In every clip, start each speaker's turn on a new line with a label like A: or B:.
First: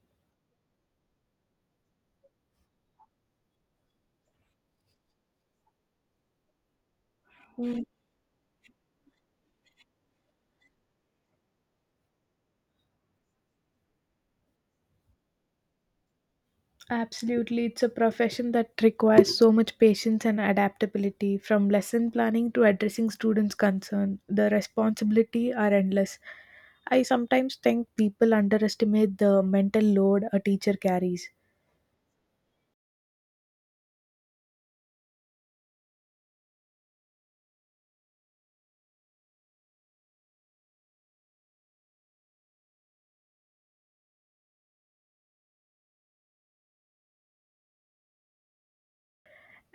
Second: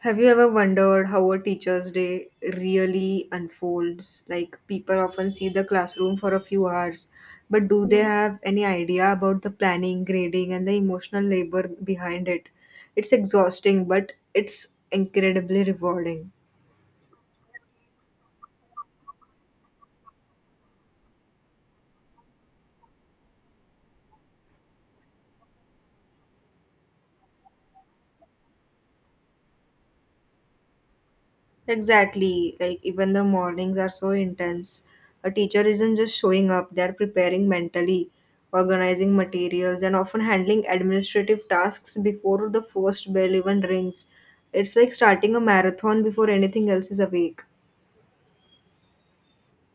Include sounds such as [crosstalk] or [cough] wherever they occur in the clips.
A: Have you ever wondered how a teacher's day really unfolds? Like, people often see the classroom for a few hours, but
B: Mm,
A: do they have any idea about the planning, grading, and the emotional labor behind it? It's exhausting, but it's incredibly rewarding.
B: Absolutely. It's a profession that requires so much patience and adaptability, from lesson planning to addressing students' concern. The responsibility are endless. I sometimes think people underestimate the mental load a teacher carries.
A: Exactly. Like even the mornings are so intense. A teacher isn't just showing up, they're preparing mentally, organizing materials, and often handling administrative tasks before the first bell even rings. It's like starting a marathon before anything else is awake.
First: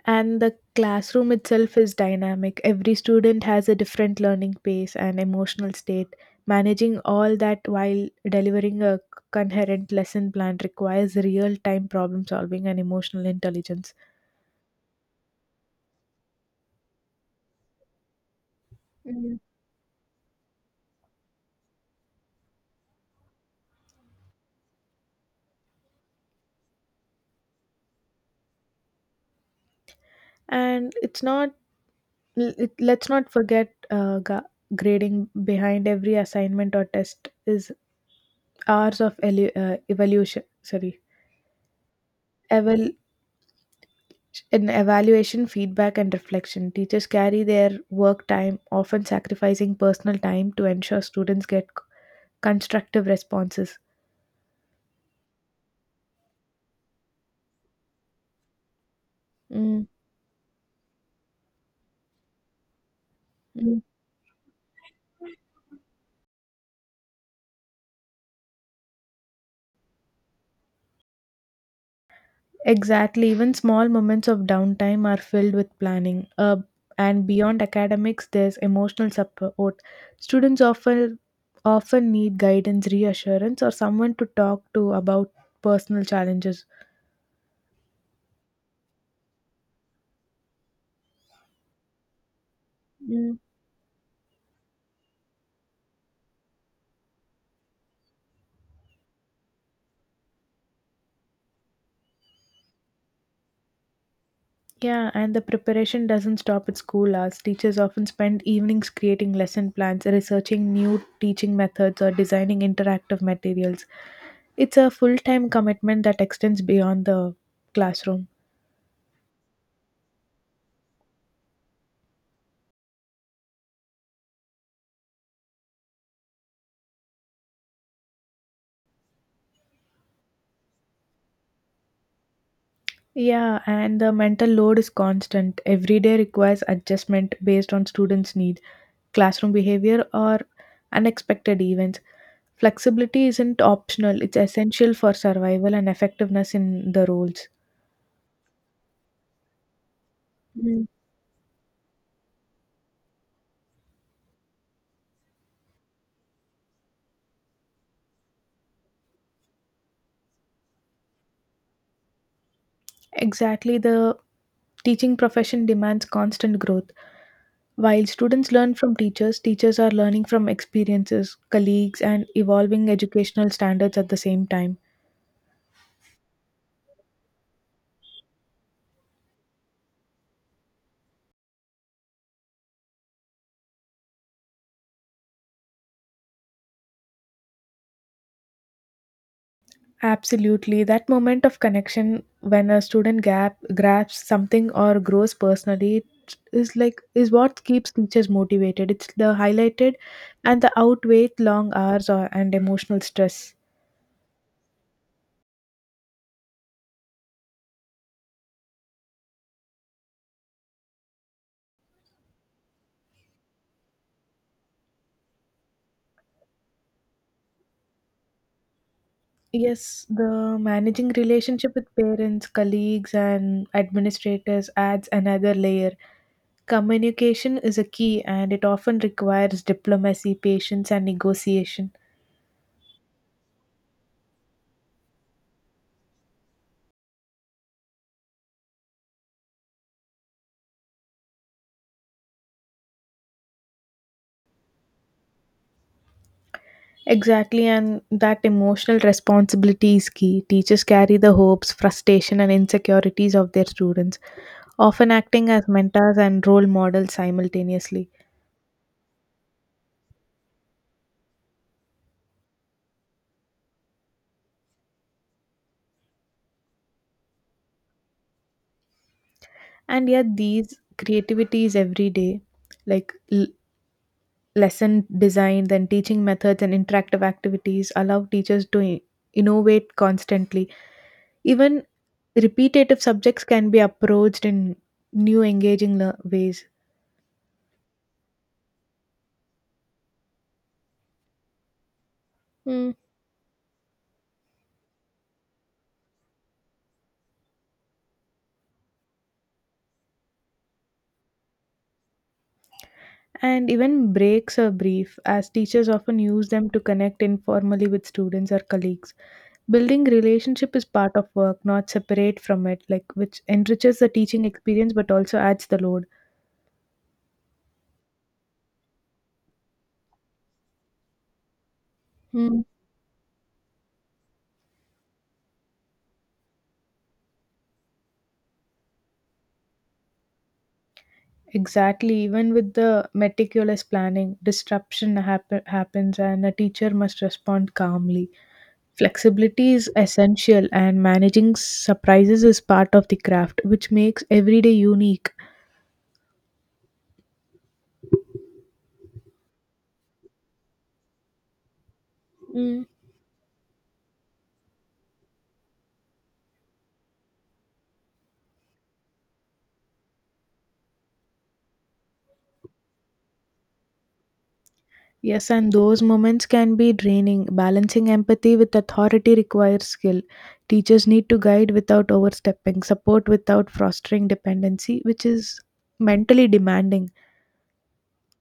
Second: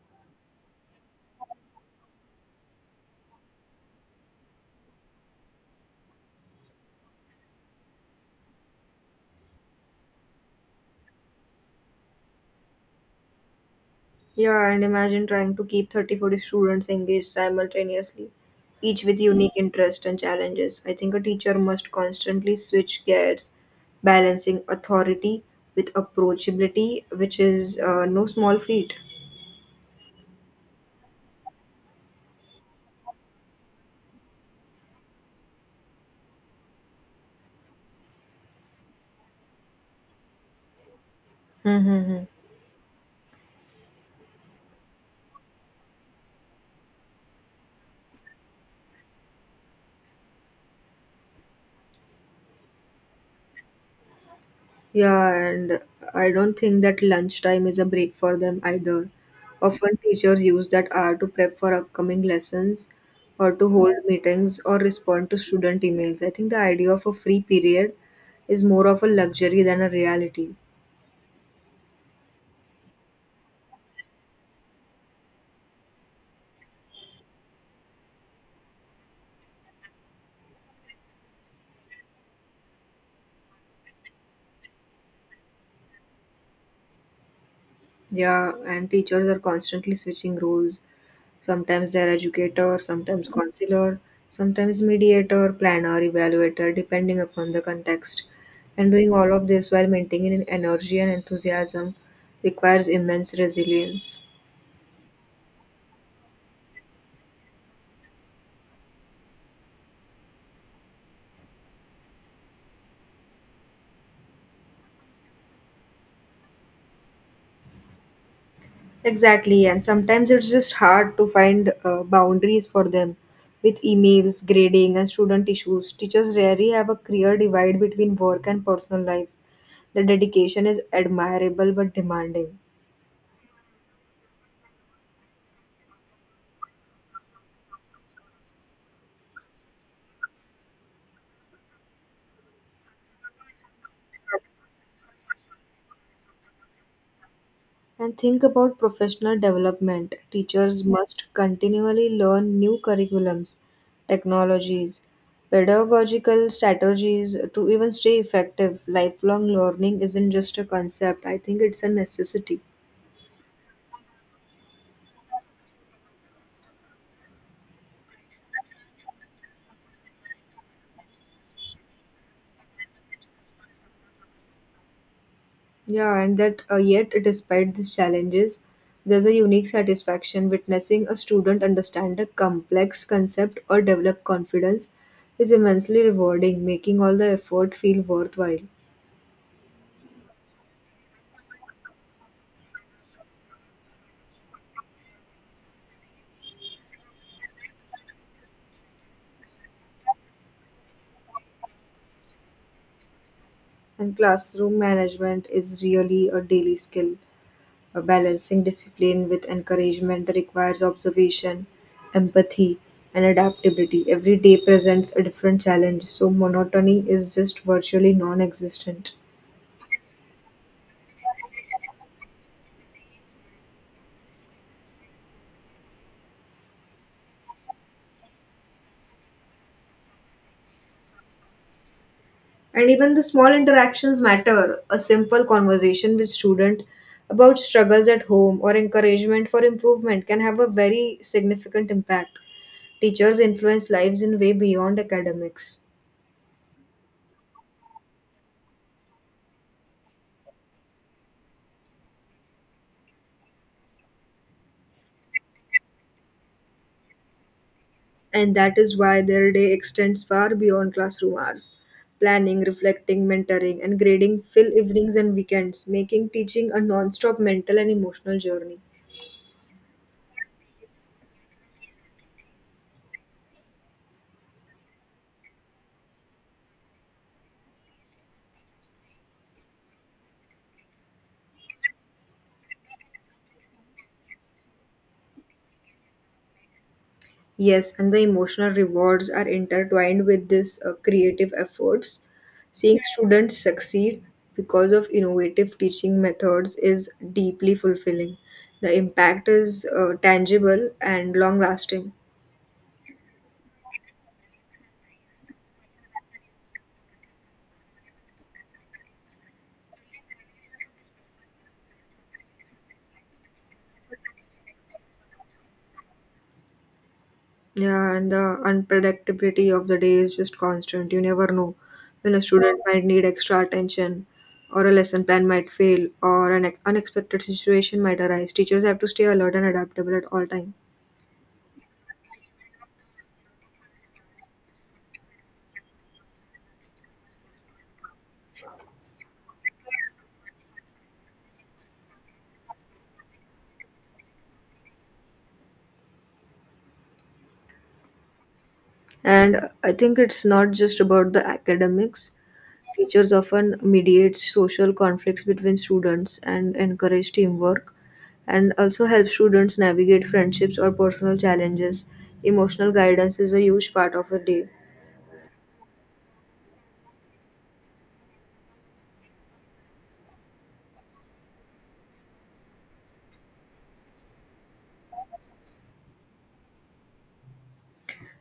B: And the classroom itself is dynamic. Every student has a different learning pace and emotional state. Managing all that while delivering a coherent lesson plan requires real time problem solving and emotional intelligence.
A: Yeah, and imagine trying to keep 30 40 students engaged simultaneously, each with unique interests and challenges. I think a teacher must constantly switch gears, balancing authority with approachability, which is no small feat.
B: And it's not let's not forget grading behind every assignment or test is hours of evaluation, sorry,
A: Mm-hmm.
B: eval evaluation feedback and reflection. Teachers carry their work time, often sacrificing personal time to ensure students get constructive responses.
A: Yeah, and I don't think that lunchtime is a break for them either.
B: Mm,
A: Often teachers use that hour to prep for upcoming lessons or to
B: mm.
A: hold meetings or respond to student emails. I think the idea of a free period is more of a luxury than a reality.
B: Exactly. Even small moments of downtime are filled with planning. And beyond academics, there's emotional support. Students often need guidance, reassurance, or someone to talk to about personal challenges.
A: Yeah, and teachers are constantly switching roles. Sometimes they're educator, sometimes
B: Mm,
A: counselor, sometimes mediator, planner, evaluator, depending upon the context. And doing all of this while maintaining energy and enthusiasm requires immense resilience.
B: yeah, and the preparation doesn't stop at school hours. Teachers often spend evenings creating lesson plans, researching new teaching methods, or designing interactive materials. It's a full time commitment that extends beyond the classroom.
A: Exactly, and sometimes it's just hard to find boundaries for them. With emails, grading, and student issues, teachers rarely have a clear divide between work and personal life. The dedication is admirable but demanding.
B: Yeah, and the mental load is constant. Every day requires adjustment based on students' needs, classroom behavior, or unexpected events. Flexibility isn't optional, it's essential for survival and effectiveness in the roles.
A: And think about professional development. Teachers
B: Mm.
A: must continually learn new curriculums, technologies, pedagogical strategies to even stay effective. Lifelong learning isn't just a concept, I think it's a necessity.
B: Exactly, the teaching profession demands constant growth. While students learn from teachers, teachers are learning from experiences, colleagues, and evolving educational standards at the same time.
A: Yeah, and that yet, despite these challenges, there's a unique satisfaction witnessing a student understand a complex concept or develop confidence is immensely rewarding, making all the effort feel worthwhile.
B: Absolutely. That moment of connection when a student gap grabs something or grows personally is what keeps teachers motivated. It's the highlighted and the outweigh long hours and emotional stress.
A: And classroom management is really a daily skill. Balancing discipline with encouragement requires observation, empathy, and adaptability. Every day presents a different challenge, so monotony is just virtually non existent.
B: Yes, the managing relationship with parents, colleagues and administrators adds another layer. Communication is a key and it often requires diplomacy, patience and negotiation.
A: And even the small interactions matter. A simple conversation with student about struggles at home or encouragement for improvement can have a very significant impact. Teachers influence lives in way beyond academics.
B: Exactly, and that emotional responsibility is key. Teachers carry the hopes, frustration, and insecurities of their students, often acting as mentors and role models simultaneously.
A: And that is why their day extends far beyond classroom hours. Planning, reflecting, mentoring, and grading fill evenings and weekends, making teaching a non stop mental and emotional journey.
B: And yet, these creativities every day, like lesson design, then teaching methods and interactive activities allow teachers to innovate constantly. Even repetitive subjects can be approached in new, engaging ways.
A: Yes, and the emotional rewards are intertwined with this creative efforts. Seeing students succeed because of innovative teaching methods is deeply fulfilling. The impact is tangible and long lasting.
B: And even breaks are brief, as teachers often use them to connect informally with students or colleagues. Building relationship is part of work, not separate from it, like, which enriches the teaching experience but also adds the load.
A: Yeah, and the unpredictability of the day is just constant. You never know when a
B: Hmm.
A: student might need extra attention, or a lesson plan might fail, or an unexpected situation might arise. Teachers have to stay alert and adaptable at all times.
B: Exactly. Even with the meticulous planning, happens, and a teacher must respond calmly. Flexibility is essential, and managing surprises is part of the craft, which makes every day unique.
A: And I think it's not just about the academics.
B: Mm.
A: Teachers often mediate social conflicts between students and encourage teamwork, and also help students navigate friendships or personal challenges. Emotional guidance is a huge part of a day.
B: Yes, and those moments can be draining. Balancing empathy with authority requires skill. Teachers need to guide without overstepping, support without fostering dependency, which is mentally demanding.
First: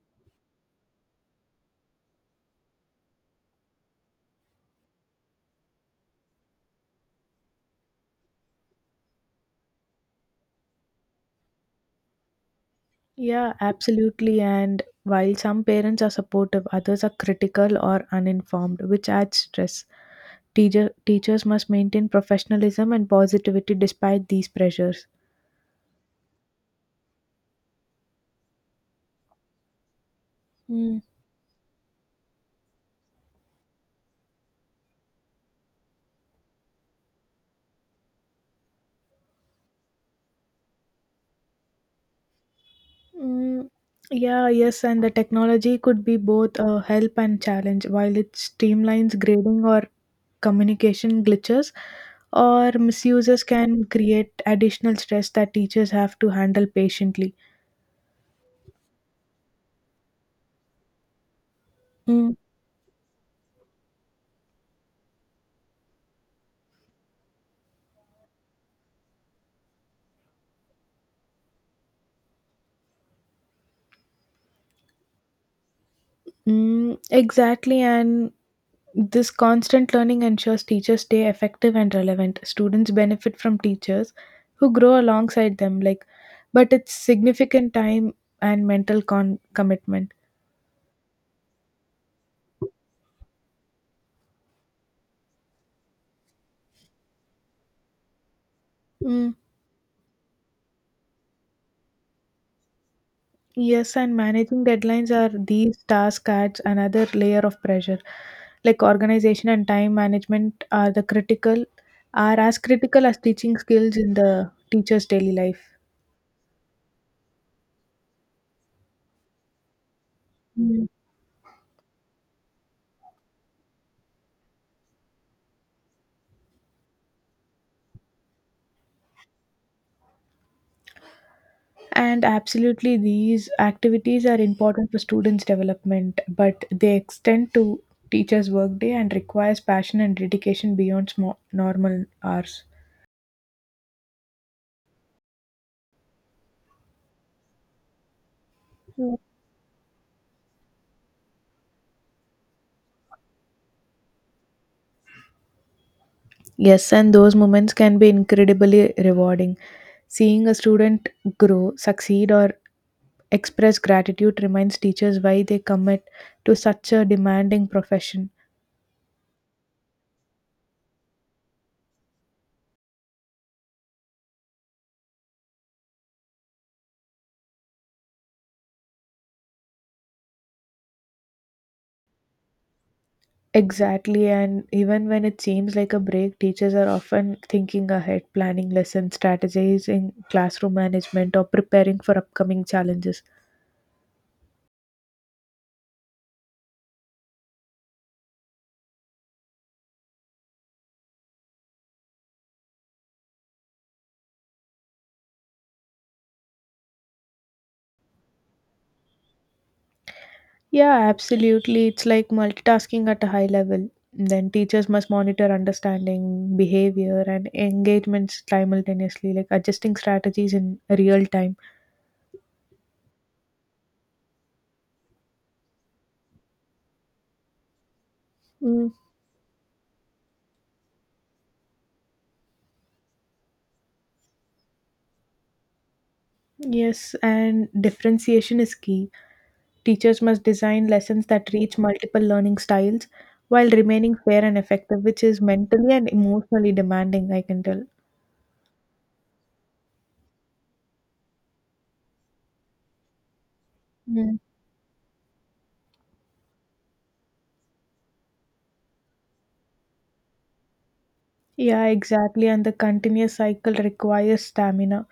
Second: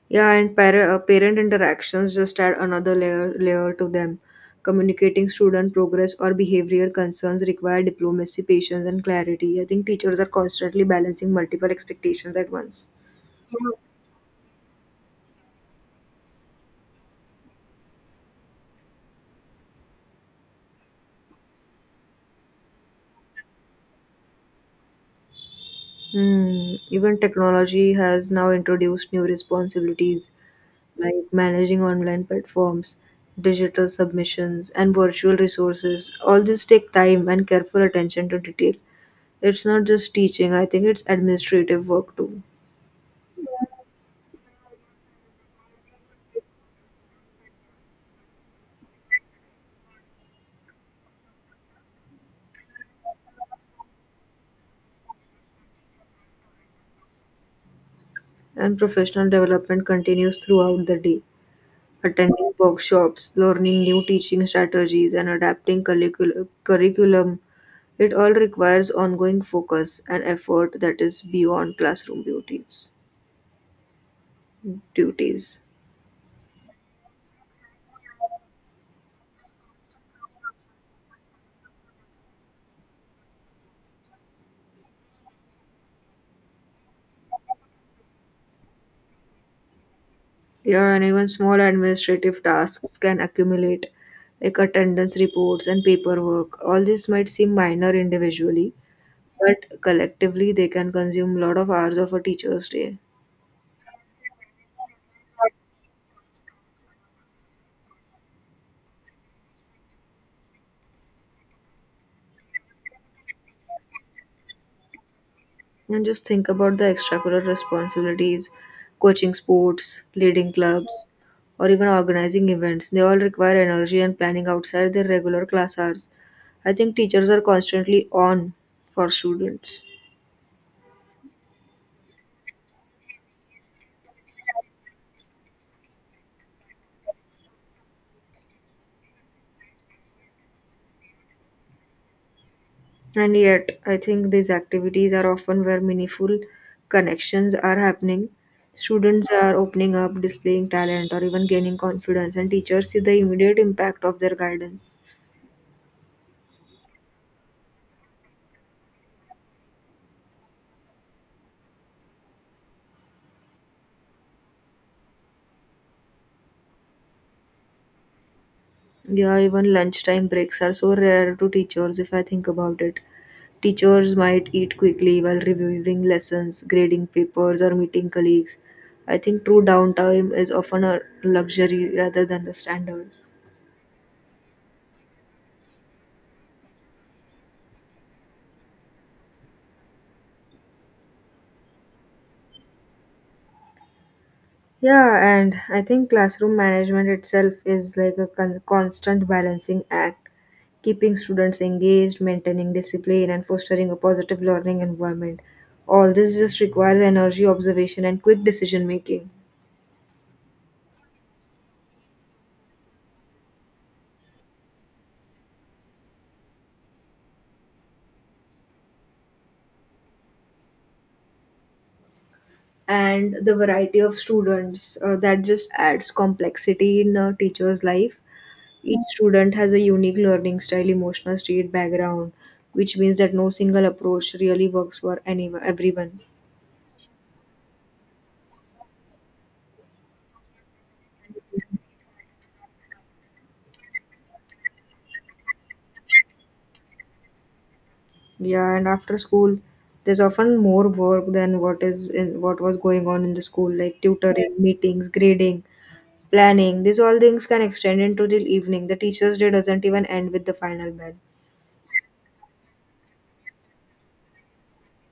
A: Yeah, and parent interactions just add another layer to them. Communicating student progress or behavioral concerns require diplomacy, patience, and clarity. I think teachers are constantly balancing multiple expectations at once.
B: Yeah, absolutely. And while some parents are supportive, others are critical or uninformed, which adds stress. Teachers must maintain professionalism and positivity despite these pressures.
A: Hmm. Even technology has now introduced new responsibilities
B: Hmm.
A: like managing online platforms, digital submissions, and virtual resources. All this take time and careful attention to detail. It's not just teaching, I think it's administrative work too.
B: Mm, yeah, yes, and the technology could be both a help and challenge. While it streamlines grading or communication glitches or misuses can create additional stress that teachers have to handle patiently.
A: And professional development continues throughout the day.
B: Mm,
A: Attending workshops, learning new teaching strategies, and adapting curriculum, it all requires ongoing focus and effort that is beyond classroom duties. Duties.
B: exactly, and this constant learning ensures teachers stay effective and relevant. Students benefit from teachers who grow alongside them, like, but it's significant time and mental commitment.
A: Yeah, and even small administrative tasks can accumulate, like attendance reports and paperwork. All this might seem minor individually,
B: Mm,
A: but collectively they can consume a lot of hours of a teacher's day.
B: Yes, and managing deadlines are these task adds another layer of pressure. Like organization and time management are the critical are as critical as teaching skills in the teacher's daily life.
A: And just think about the extracurricular responsibilities, coaching sports, leading
B: Mm.
A: clubs, or even organizing events. They all require energy and planning outside their regular class hours. I think teachers are constantly on for students.
B: And absolutely these activities are important for students' development, but they extend to teachers' workday and requires passion and dedication beyond small, normal hours.
A: And yet, I think these activities are often where meaningful connections are happening. Students are opening up, displaying talent, or even gaining confidence, and teachers see the immediate impact of their guidance.
B: Yes, and those moments can be incredibly rewarding. Seeing a student grow, succeed, or express gratitude reminds teachers why they commit to such a demanding profession.
A: Yeah, even lunchtime breaks are so rare to teachers if I think about it. Teachers might eat quickly while reviewing lessons, grading papers, or meeting colleagues. I think true downtime is often a luxury rather than the standard.
B: Exactly, and even when it seems like a break, teachers are often thinking ahead, planning lessons, strategizing classroom management, or preparing for upcoming challenges.
A: Yeah, and I think classroom management itself is like a constant balancing act, keeping students engaged, maintaining discipline, and fostering a positive learning environment. All this just requires energy, observation, and quick decision making.
B: Yeah, absolutely. It's like multitasking at a high level. Then teachers must monitor understanding, behavior, and engagements simultaneously, like adjusting strategies in real time.
A: And the variety of students that just adds complexity in a teacher's life.
B: Mm,
A: Each student has a unique learning style, emotional state, background, which means that no single approach really works for any everyone.
B: yes, and differentiation is key. Teachers must design lessons that reach multiple learning styles while remaining fair and effective, which is mentally and emotionally demanding, I can tell.
A: Yeah, and after school there's often more work than what is in what was going on in the school, like
B: Mm.
A: tutoring, meetings, grading, planning. These all things can extend into the evening. The teachers day doesn't even end with the final bell.
B: Yeah, exactly. And the continuous cycle requires stamina.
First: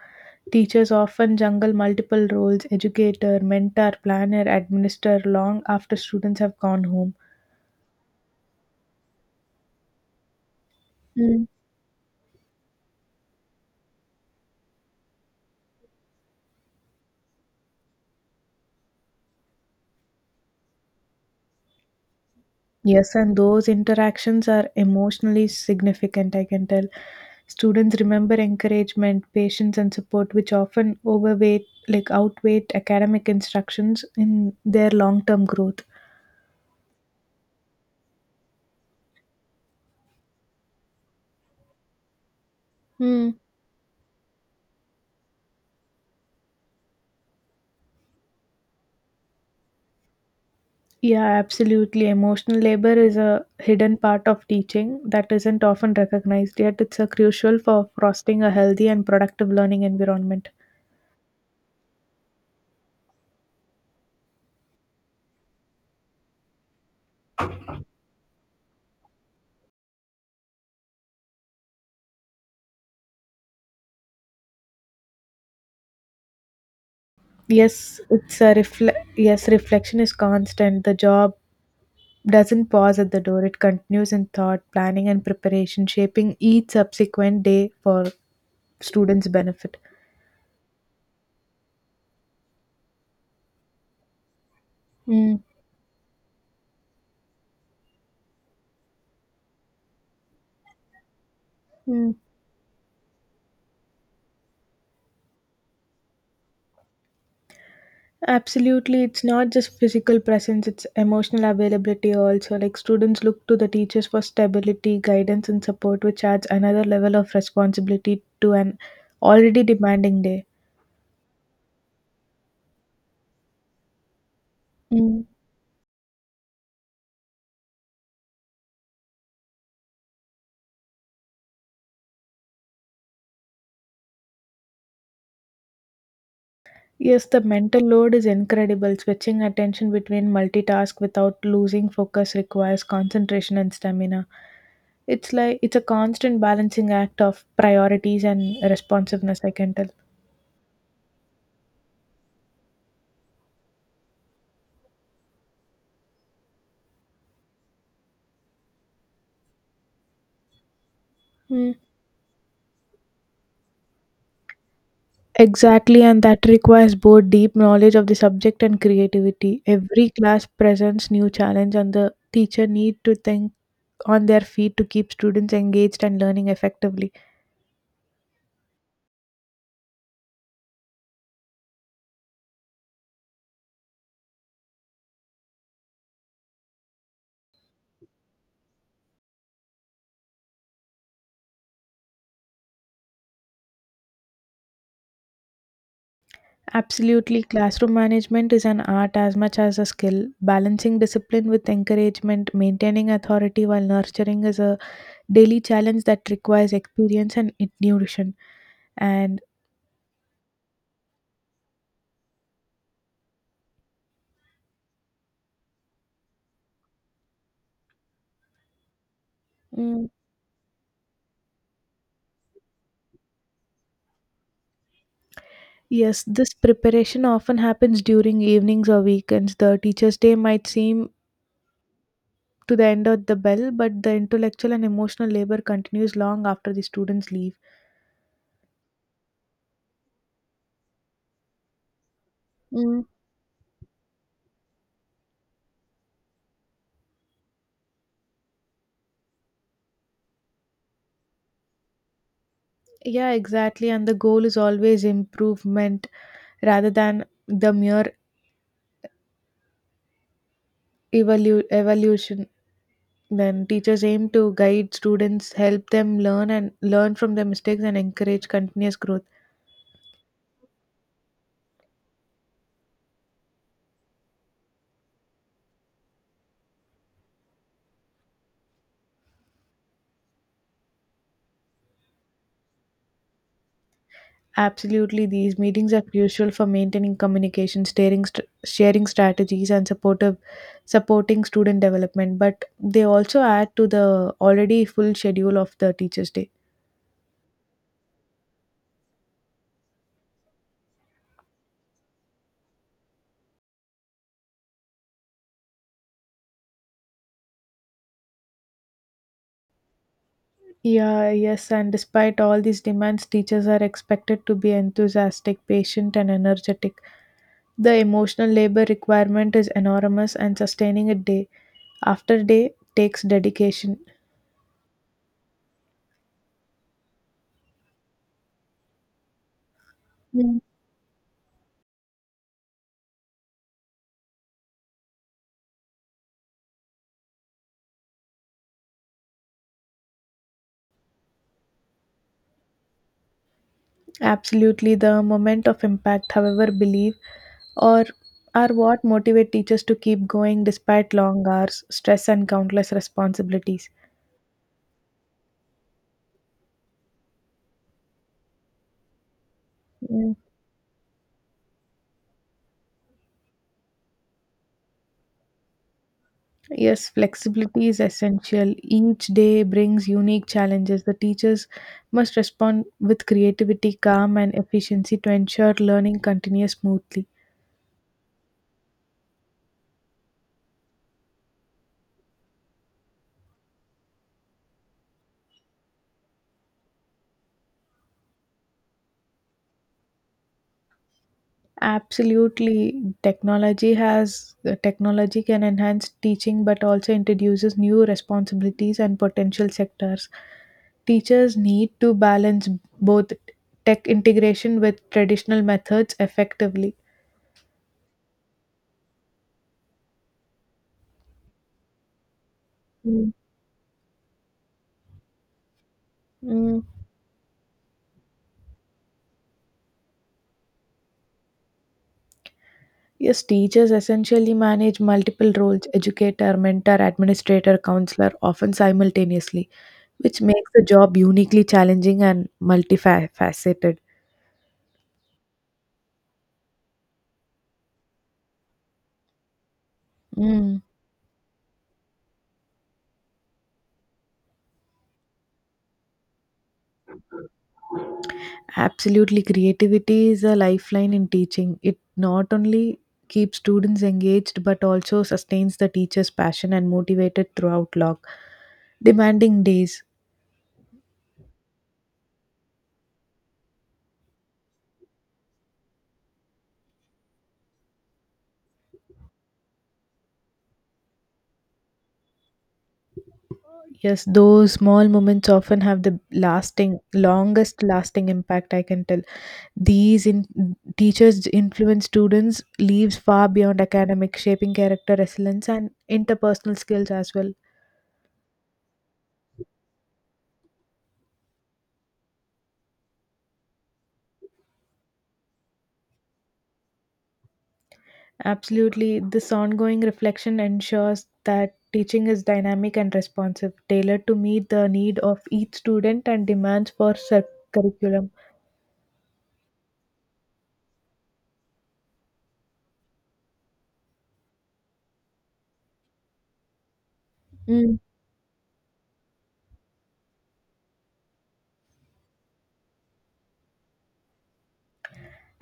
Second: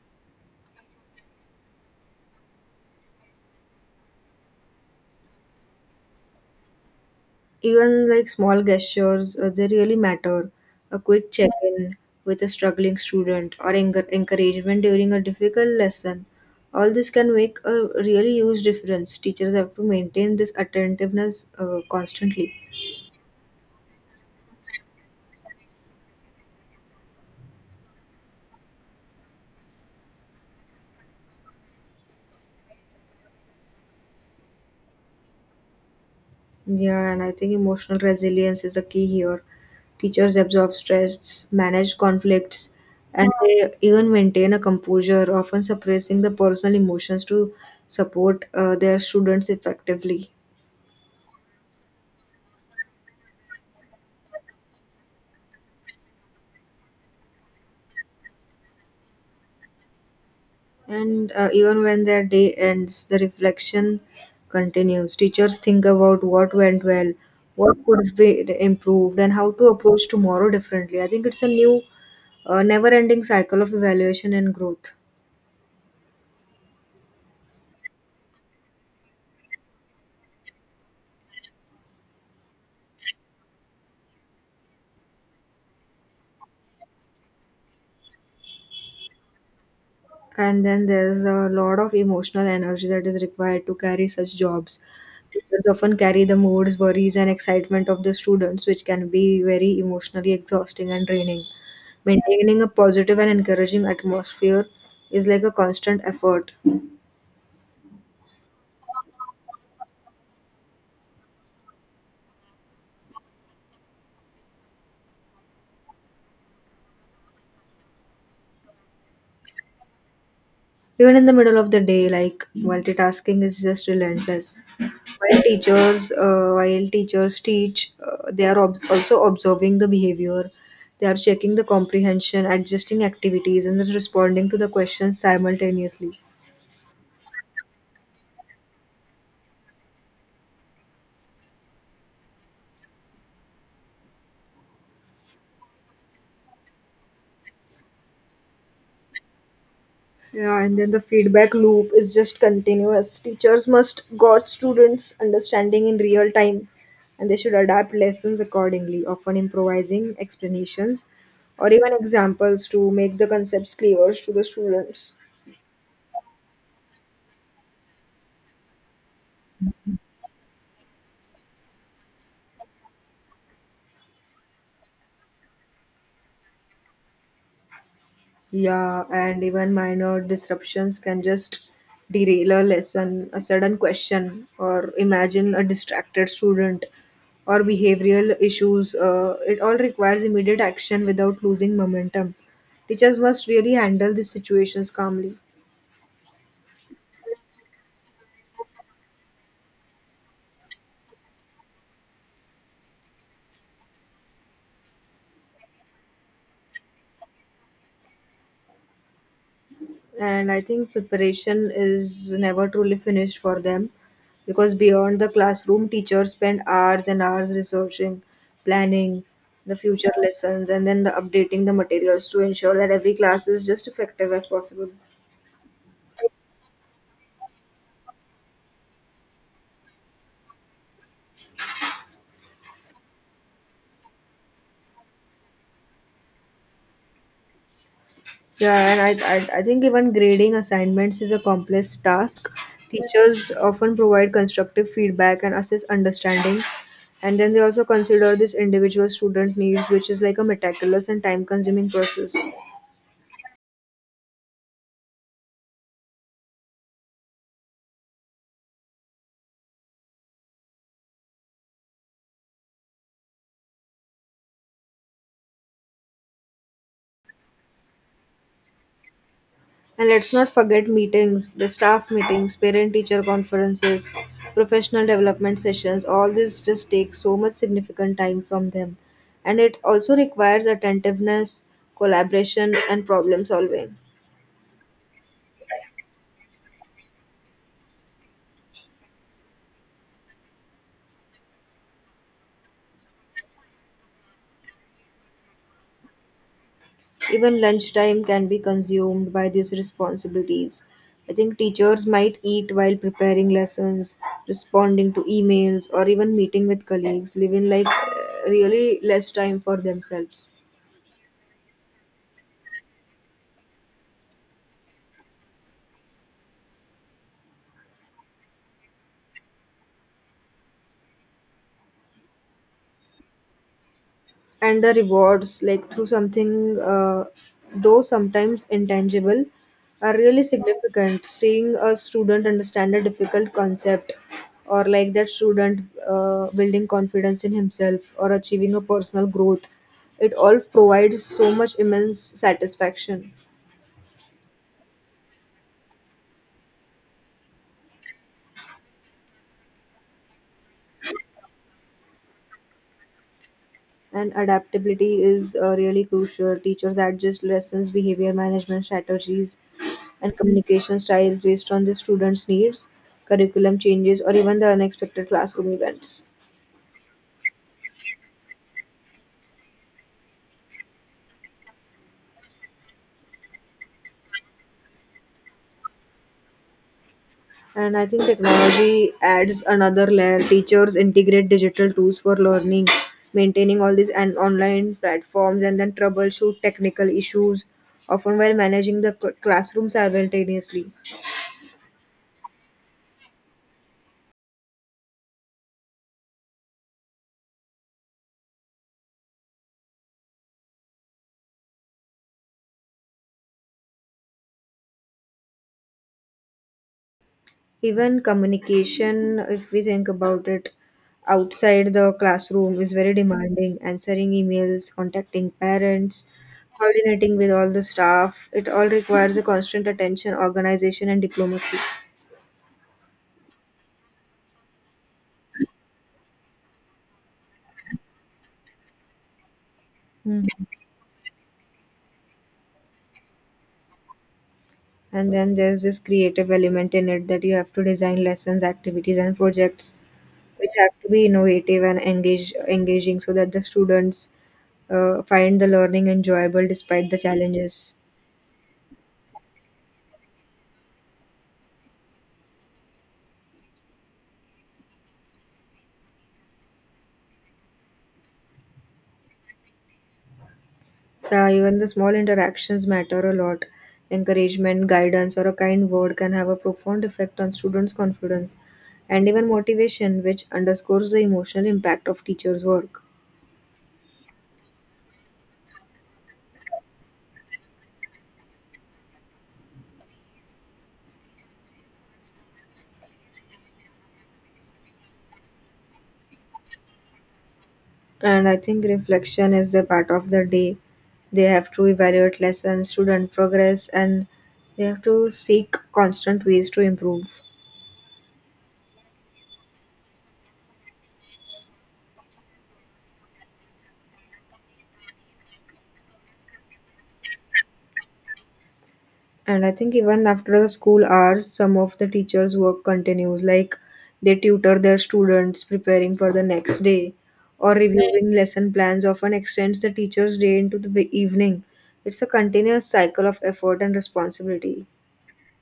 B: Teachers often juggle multiple roles educator, mentor, planner, administrator long after students have gone home.
A: Even like small gestures, they really matter. A quick
B: Mm.
A: Yeah. check-in with a struggling student or encouragement during a difficult lesson. All this can make a really huge difference. Teachers have to maintain this attentiveness constantly.
B: Yes, and those interactions are emotionally significant, I can tell. Students remember encouragement, patience, and support, which often overweight, like outweigh academic instructions in their long term growth.
A: Yeah, and I think emotional resilience is a key here. Teachers absorb stress, manage conflicts, and
B: Hmm.
A: they even maintain a composure, often suppressing the personal emotions to support their students effectively.
B: Yeah, absolutely. Emotional labor is a hidden part of teaching that isn't often recognized, yet it's a crucial for fostering a healthy and productive learning environment.
A: And even when their day ends, the reflection continues. Teachers think about what went well, what could have been improved, and how to approach tomorrow differently. I think it's a never ending cycle of evaluation and growth.
B: Yes, it's a yes, reflection is constant. The job doesn't pause at the door. It continues in thought, planning and preparation, shaping each subsequent day for students' benefit.
A: And then there's a lot of emotional energy that is required to carry such jobs.
B: Mm.
A: Teachers often carry the moods, worries, and excitement of the students, which can be very emotionally exhausting and draining.
B: Mm.
A: Maintaining a positive and encouraging atmosphere is like a constant effort.
B: Absolutely, it's not just physical presence, it's emotional availability also. Like students look to the teachers for stability, guidance, and support, which adds another level of responsibility to an already demanding day.
A: Even in the middle of the day, like multitasking is just relentless.
B: Mm.
A: While teachers, teach, they are also observing the behavior. They are checking the comprehension, adjusting activities, and then responding to the questions simultaneously.
B: Yes, the mental load is incredible. Switching attention between multitask without losing focus requires concentration and stamina. It's a constant balancing act of priorities and responsiveness, I can tell.
A: Yeah, and then the feedback loop is just continuous. Teachers must guard students' understanding in real time, and they should adapt lessons accordingly, often improvising explanations or even examples to make the concepts clearer to the students.
B: Exactly, and that requires both deep knowledge of the subject and creativity. Every class presents new challenge and the teacher need to think on their feet to keep students engaged and learning effectively.
A: Yeah, and even minor disruptions can just derail a lesson, a sudden question, or imagine a distracted student or behavioral issues. It all requires immediate action without losing momentum. Teachers must really handle these situations calmly.
B: Absolutely, classroom management is an art as much as a skill. Balancing discipline with encouragement, maintaining authority while nurturing is a daily challenge that requires experience and intuition. And
A: And I think preparation is never truly finished for them, because beyond the classroom, teachers spend hours and hours researching, planning the
B: mm,
A: future lessons, and then the updating the materials to ensure that every class is just effective as possible.
B: yes, this preparation often happens during evenings or weekends. The teacher's day might seem to the end of the bell, but the intellectual and emotional labor continues long after the students leave.
A: Yeah, and I think even grading assignments is a complex task.
B: Mm,
A: Teachers often provide constructive feedback and assess understanding, and then they also consider this individual student needs, which is like a meticulous and time consuming process.
B: yeah, exactly. And the goal is always improvement rather than the mere evolution. Then teachers aim to guide students, help them learn and learn from their mistakes, and encourage continuous growth.
A: And let's not forget meetings, the staff meetings, parent teacher conferences, professional development sessions. All this just takes so much significant time from them. And it also requires attentiveness, collaboration, and problem solving.
B: Absolutely, these meetings are crucial for maintaining communication, sharing strategies, and supporting student development. But they also add to the already full schedule of the Teachers' Day.
A: Even lunchtime can be consumed by these responsibilities. I think teachers might eat while preparing lessons, responding to emails, or even meeting with colleagues, leaving like really less time for themselves.
B: Yeah, yes, and despite all these demands, teachers are expected to be enthusiastic, patient, and energetic. The emotional labor requirement is enormous, and sustaining it day after day takes dedication.
A: And the rewards like through something though sometimes intangible are really
B: Mm.
A: significant. Seeing a student understand a difficult concept or like that student building confidence in himself or achieving a personal growth, it all provides so much immense satisfaction.
B: Absolutely, the moment of impact, however, believe or are what motivate teachers to keep going despite long hours, stress, and countless responsibilities.
A: And adaptability is really crucial. Teachers adjust lessons, behavior management strategies,
B: Mm,
A: and communication styles based on the students' needs, curriculum changes, or even the unexpected classroom events.
B: Yes, flexibility is essential. Each day brings unique challenges. The teachers must respond with creativity, calm, and efficiency to ensure learning continues smoothly.
A: And I think technology adds another layer. Teachers integrate digital tools for learning, maintaining all these and online platforms, and then troubleshoot technical issues, often while managing the classroom simultaneously.
B: Absolutely, technology can enhance teaching but also introduces new responsibilities and potential sectors. Teachers need to balance both tech integration with traditional methods effectively.
A: Even communication, if we think about it, outside the classroom is very
B: Mm.
A: demanding. Answering emails, contacting parents,
B: Mm.
A: coordinating with all the staff, it all requires a constant attention, organization, and diplomacy.
B: Yes, teachers essentially manage multiple roles educator, mentor, administrator, counselor, often simultaneously, which
A: Hmm.
B: makes the job uniquely challenging and multifaceted.
A: And then there's this creative element in it that you have to design lessons, activities, and projects which
B: Mm.
A: have to be innovative and engaging so that the students find the learning enjoyable despite the challenges.
B: Absolutely, creativity is a lifeline in teaching. It not only keeps students engaged but also sustains the teacher's passion and motivated throughout long, demanding days.
A: Yeah, even the small interactions matter a lot. Encouragement, guidance, or a kind word can have a profound effect on students' confidence and even motivation, which underscores the emotional impact of teachers' work.
B: Yes, those small moments often have the lasting, longest lasting impact. I can tell these in teachers influence students leaves far beyond academic, shaping character, resilience, and interpersonal skills as well.
A: And I think reflection is a part of the day. They have to evaluate lessons, student progress, and they have to seek constant ways to improve.
B: Absolutely. This ongoing reflection ensures that teaching is dynamic and responsive, tailored to meet the need of each student and demands for curriculum.
A: And I think even after the school hours, some of the teachers' work continues, like they tutor their students preparing for the next day or
B: Mm,
A: reviewing lesson plans often extends the teacher's day into the evening. It's a continuous cycle of effort and responsibility.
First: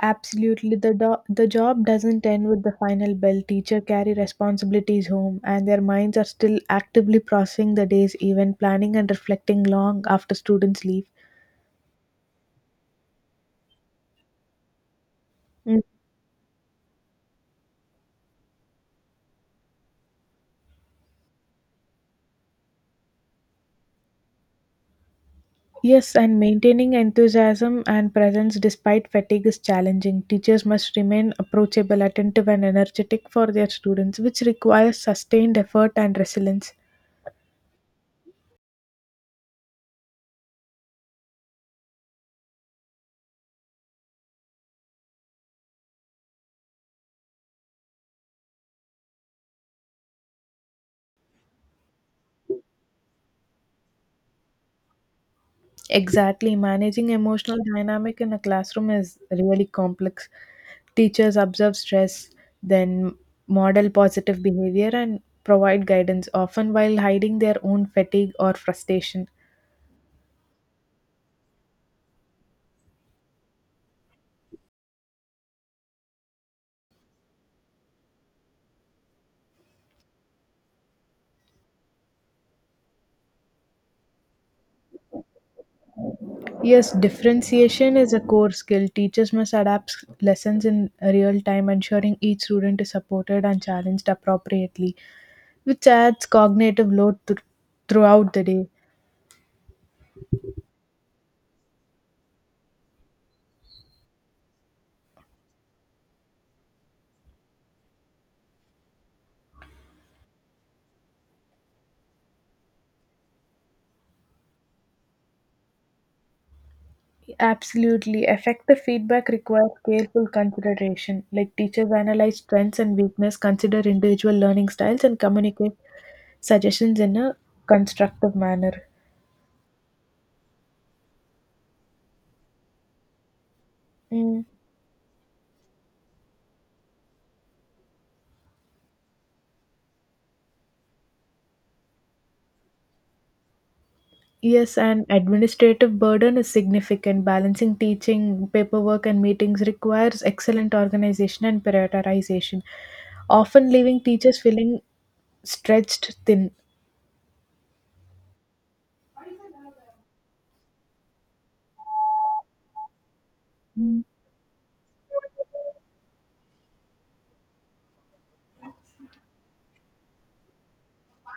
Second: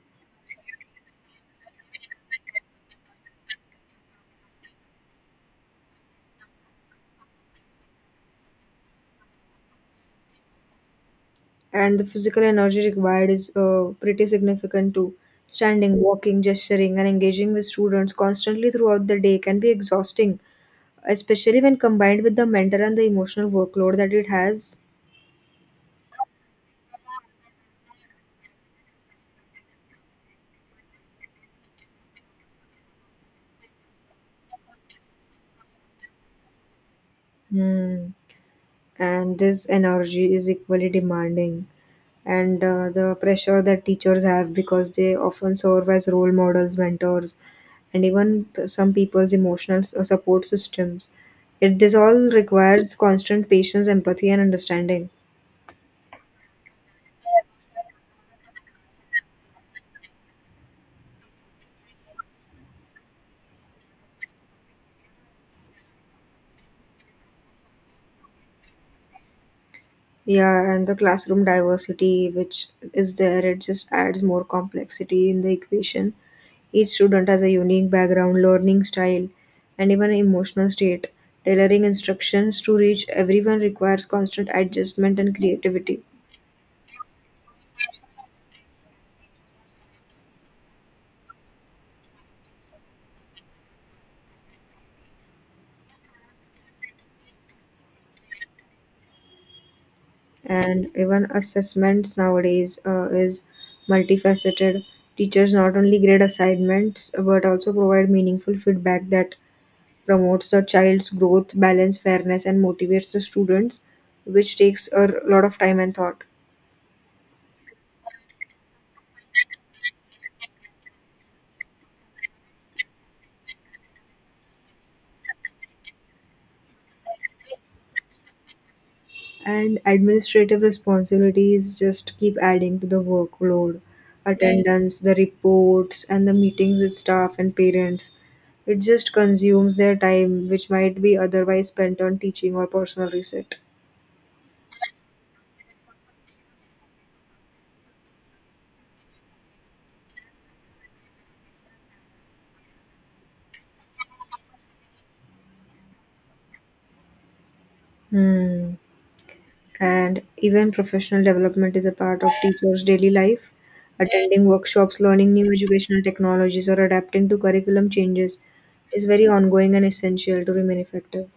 B: Absolutely. The job doesn't end with the final bell. Teacher carry responsibilities home and their minds are still actively processing the day's event, planning and reflecting long after students leave.
A: And the physical energy required is pretty significant too. Standing, walking, gesturing, and engaging with students constantly throughout the day can be exhausting, especially when combined with the mental and the emotional workload that it has.
B: Yes, and maintaining enthusiasm and presence despite fatigue is challenging. Teachers must remain approachable, attentive, and energetic for their students, which requires sustained effort and resilience.
A: Hmm. And this energy is equally demanding, and the pressure that teachers have because they often serve as role models, mentors, and even some people's emotional support systems, it this all requires constant patience, empathy, and understanding.
B: Exactly, managing emotional dynamic in a classroom is really complex. Teachers observe stress, then model positive behavior and provide guidance, often while hiding their own fatigue or frustration.
A: Yeah, and the classroom diversity which is there, it just adds more complexity in the equation. Each student has a unique background, learning style, and even emotional state. Tailoring instructions to reach everyone requires constant adjustment and creativity.
B: Yes, differentiation is a core skill. Teachers must adapt lessons in real time, ensuring each student is supported and challenged appropriately, which adds cognitive load throughout the day.
A: And even assessments nowadays is multifaceted. Teachers not only grade assignments but also provide meaningful feedback that promotes the child's growth, balance, fairness, and motivates the students, which takes a lot of time and thought.
B: Absolutely. Effective feedback requires careful consideration, like teachers analyze strengths and weakness, consider individual learning styles, and communicate suggestions in a constructive manner.
A: And administrative responsibilities just keep adding to the workload:
B: Mm.
A: attendance, the reports, and the meetings with staff and parents. It just consumes their time, which might be otherwise spent on teaching or personal reset.
B: Yes, and administrative burden is significant. Balancing teaching, paperwork, and meetings requires excellent organization and prioritization, often leaving teachers feeling stretched thin.
A: Hmm. And even professional development is a part of teachers daily life. Attending workshops, learning new educational technologies, or adapting to curriculum changes is very ongoing and essential to remain effective.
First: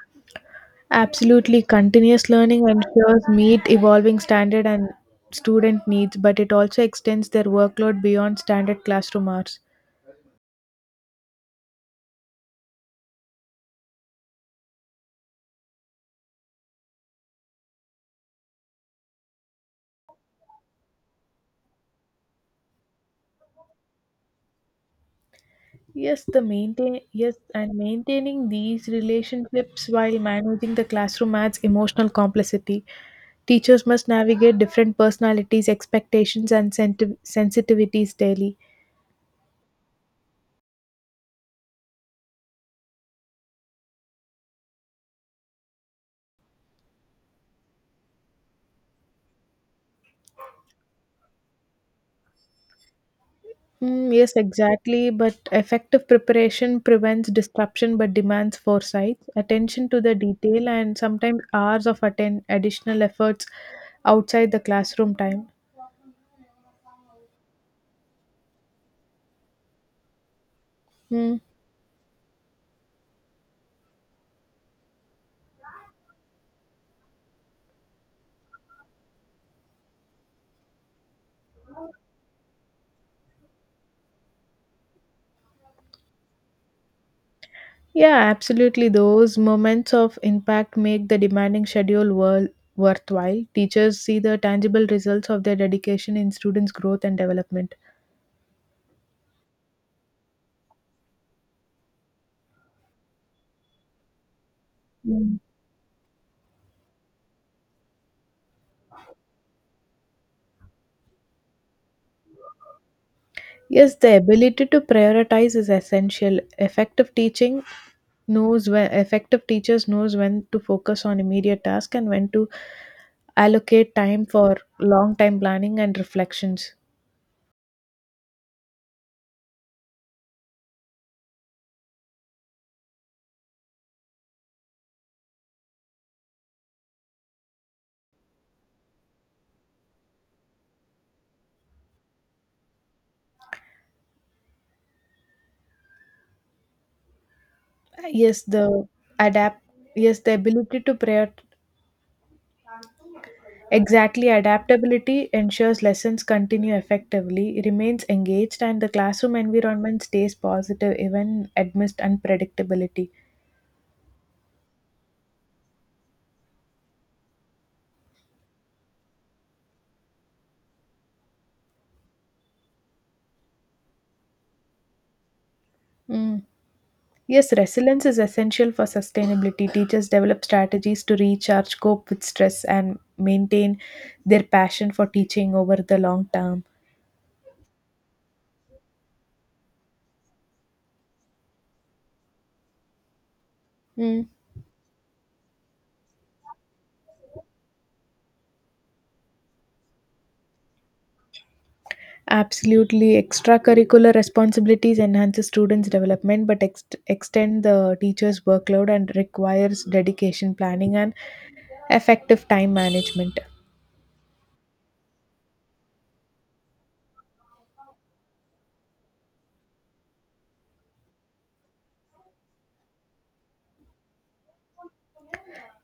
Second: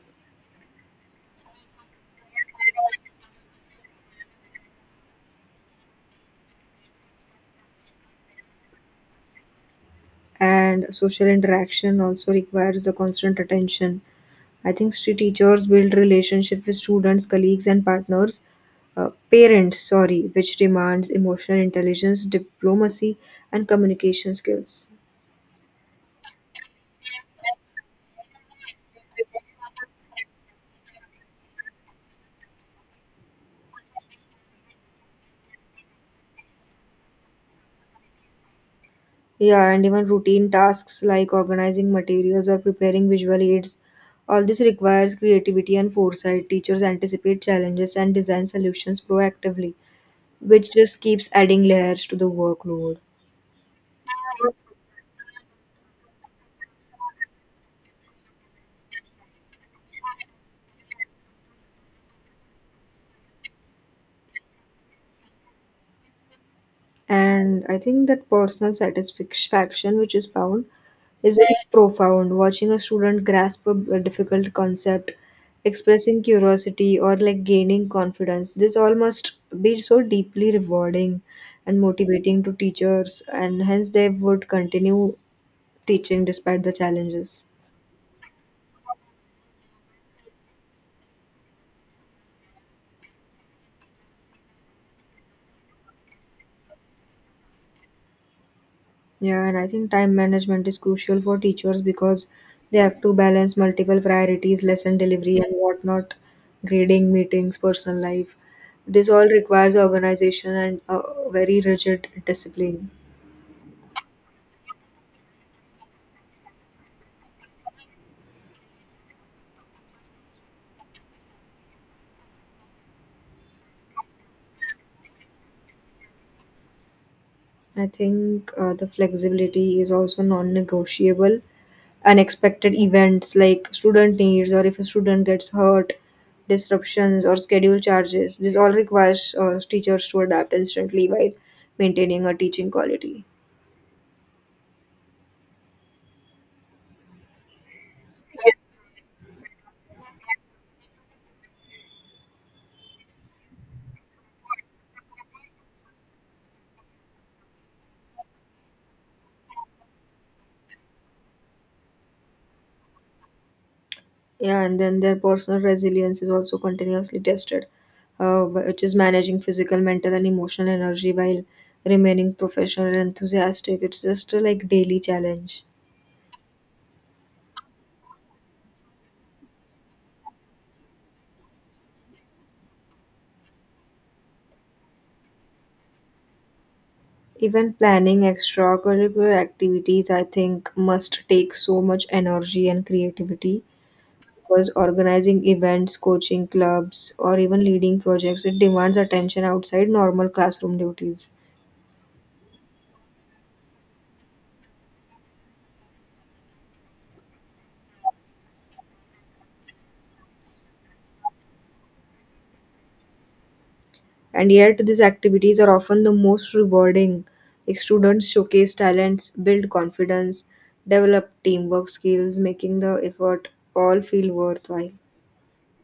B: Absolutely, continuous learning ensures meet evolving standard and student needs, but it also extends their workload beyond standard classroom hours.
A: And social interaction also requires a constant attention. I think street teachers build relationship with students, colleagues, and partners, parents, sorry, which demands emotional intelligence, diplomacy, and communication skills.
B: Yes, the maintain yes, and maintaining these relationships while managing the classroom adds emotional complexity. Teachers must navigate different personalities, expectations, and sensitivities daily.
A: Yeah, and even routine tasks like organizing materials or preparing visual aids. All this requires creativity and foresight. Teachers anticipate challenges and design solutions proactively, which just keeps adding layers to the workload.
B: Yes, exactly. But effective preparation prevents disruption but demands foresight, attention to the detail, and sometimes hours of additional efforts outside the classroom time.
A: And I think that personal satisfaction, which is found, is
B: Mm.
A: very profound. Watching a student grasp a difficult concept, expressing curiosity, or like gaining confidence, this all must be so deeply rewarding and motivating to teachers, and hence they would continue teaching despite the challenges.
B: Yeah, absolutely. Those moments of impact make the demanding schedule worthwhile. Teachers see the tangible results of their dedication in students' growth and development.
A: Yeah, and I think time management is crucial for teachers because they have to balance multiple priorities, lesson delivery,
B: Mm.
A: and whatnot, grading, meetings, personal life. This all requires organization and a very rigid discipline.
B: Yes, the ability to prioritize is essential. Effective teachers knows when to focus on immediate tasks and when to allocate time for long time planning and reflections.
A: I think the flexibility is also non negotiable. Unexpected events like student needs, or if a student gets hurt, disruptions, or schedule charges, this all requires teachers to adapt instantly while maintaining a teaching quality.
B: Yes, the adapt yes, the ability to prior exactly, adaptability ensures lessons continue effectively, remains engaged and the classroom environment stays positive even amidst unpredictability.
A: Yeah, and then their personal resilience is also continuously tested, which is managing physical, mental, and emotional energy while remaining professional and enthusiastic. It's just a like daily challenge.
B: Mm. Yes, resilience is essential for sustainability. Teachers develop strategies to recharge, cope with stress, and maintain their passion for teaching over the long term.
A: Even planning extracurricular activities, I think, must take so much energy and creativity
B: Mm.
A: because organizing events, coaching clubs, or even leading projects, it demands attention outside normal classroom duties.
B: Absolutely, extracurricular responsibilities enhances students' development, but extend the teacher's workload and requires dedication, planning, and effective time management.
A: And yet these activities are often the most rewarding. Like students showcase talents, build confidence, develop teamwork skills, making the effort all feel worthwhile.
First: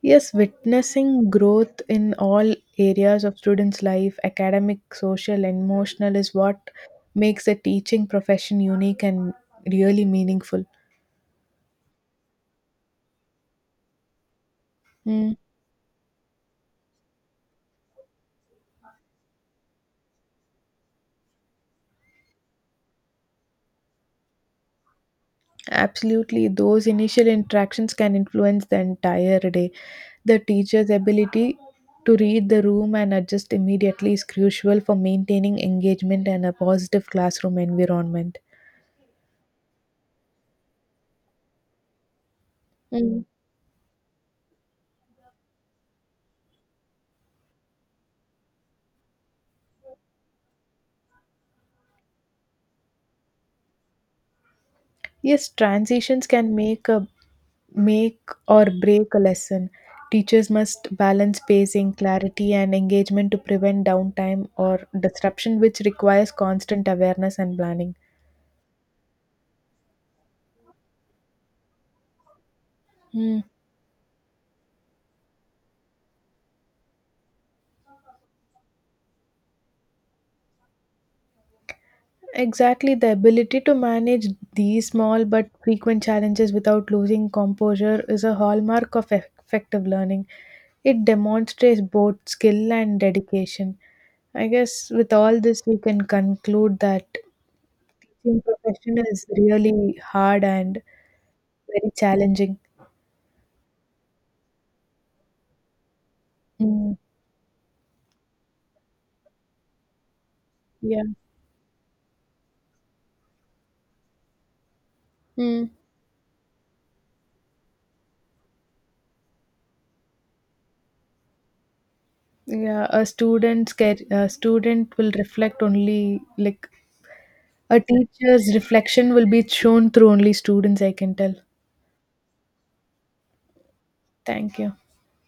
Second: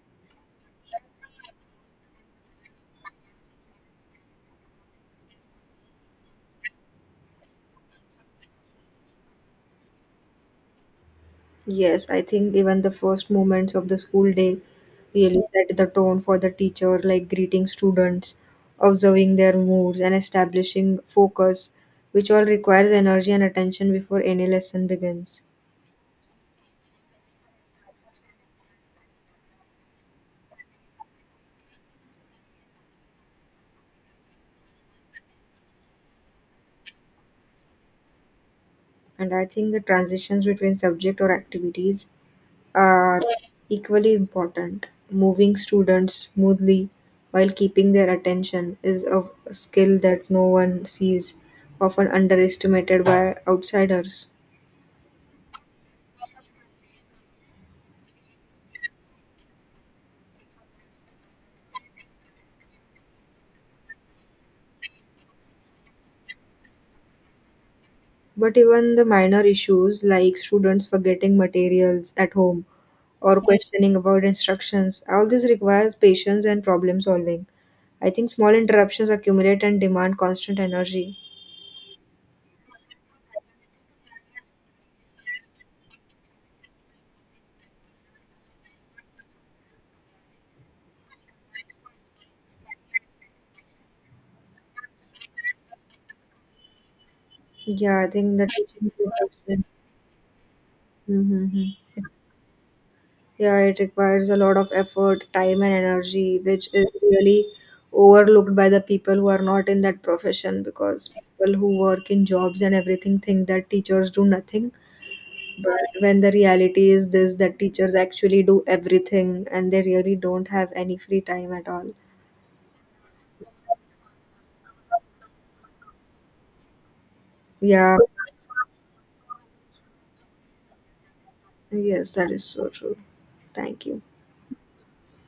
B: Yes, witnessing growth in all areas of students' life, academic, social, and emotional, is what makes the teaching profession unique and really meaningful.
A: Yes, I think even the first moments of the school day
B: Mm,
A: really set the tone for the teacher, like greeting students, observing their moods, and establishing focus, which all requires energy and attention before any lesson begins.
B: absolutely, those initial interactions can influence the entire day. The teacher's ability to read the room and adjust immediately is crucial for maintaining engagement and a positive classroom environment.
A: And I think the transitions between subject or activities are
B: Mm.
A: equally important. Moving students smoothly while keeping their attention is a skill that no one sees, often underestimated by outsiders.
B: Yes, transitions can make or break a lesson. Teachers must balance pacing, clarity, and engagement to prevent downtime or disruption, which requires constant awareness and planning.
A: But even the minor issues like students forgetting materials at home or
B: Hmm.
A: questioning about instructions, all this requires patience and problem solving. I think small interruptions accumulate and demand constant energy.
B: Exactly, the ability to manage these small but frequent challenges without losing composure is a hallmark of effective learning. It demonstrates both skill and dedication. I guess with all this, we can conclude that
A: Yeah, I think
B: being
A: the teaching.
B: professional is
A: [laughs]
B: really hard and
A: Mm-hmm.
B: very challenging.
A: Yeah, it requires a lot of effort, time, and energy, which
B: Mm,
A: is really overlooked by the people who are not in that profession
B: yeah.
A: because people who work in jobs and everything think that teachers do nothing.
B: Mm.
A: But when the reality is this, that teachers actually do everything and they really don't have any free time at all.
B: Yeah, a a student will reflect only like a
A: Yeah,
B: teacher's reflection will be shown through only students, I can tell.
A: yes, that is so true. Thank you.
B: Thank you.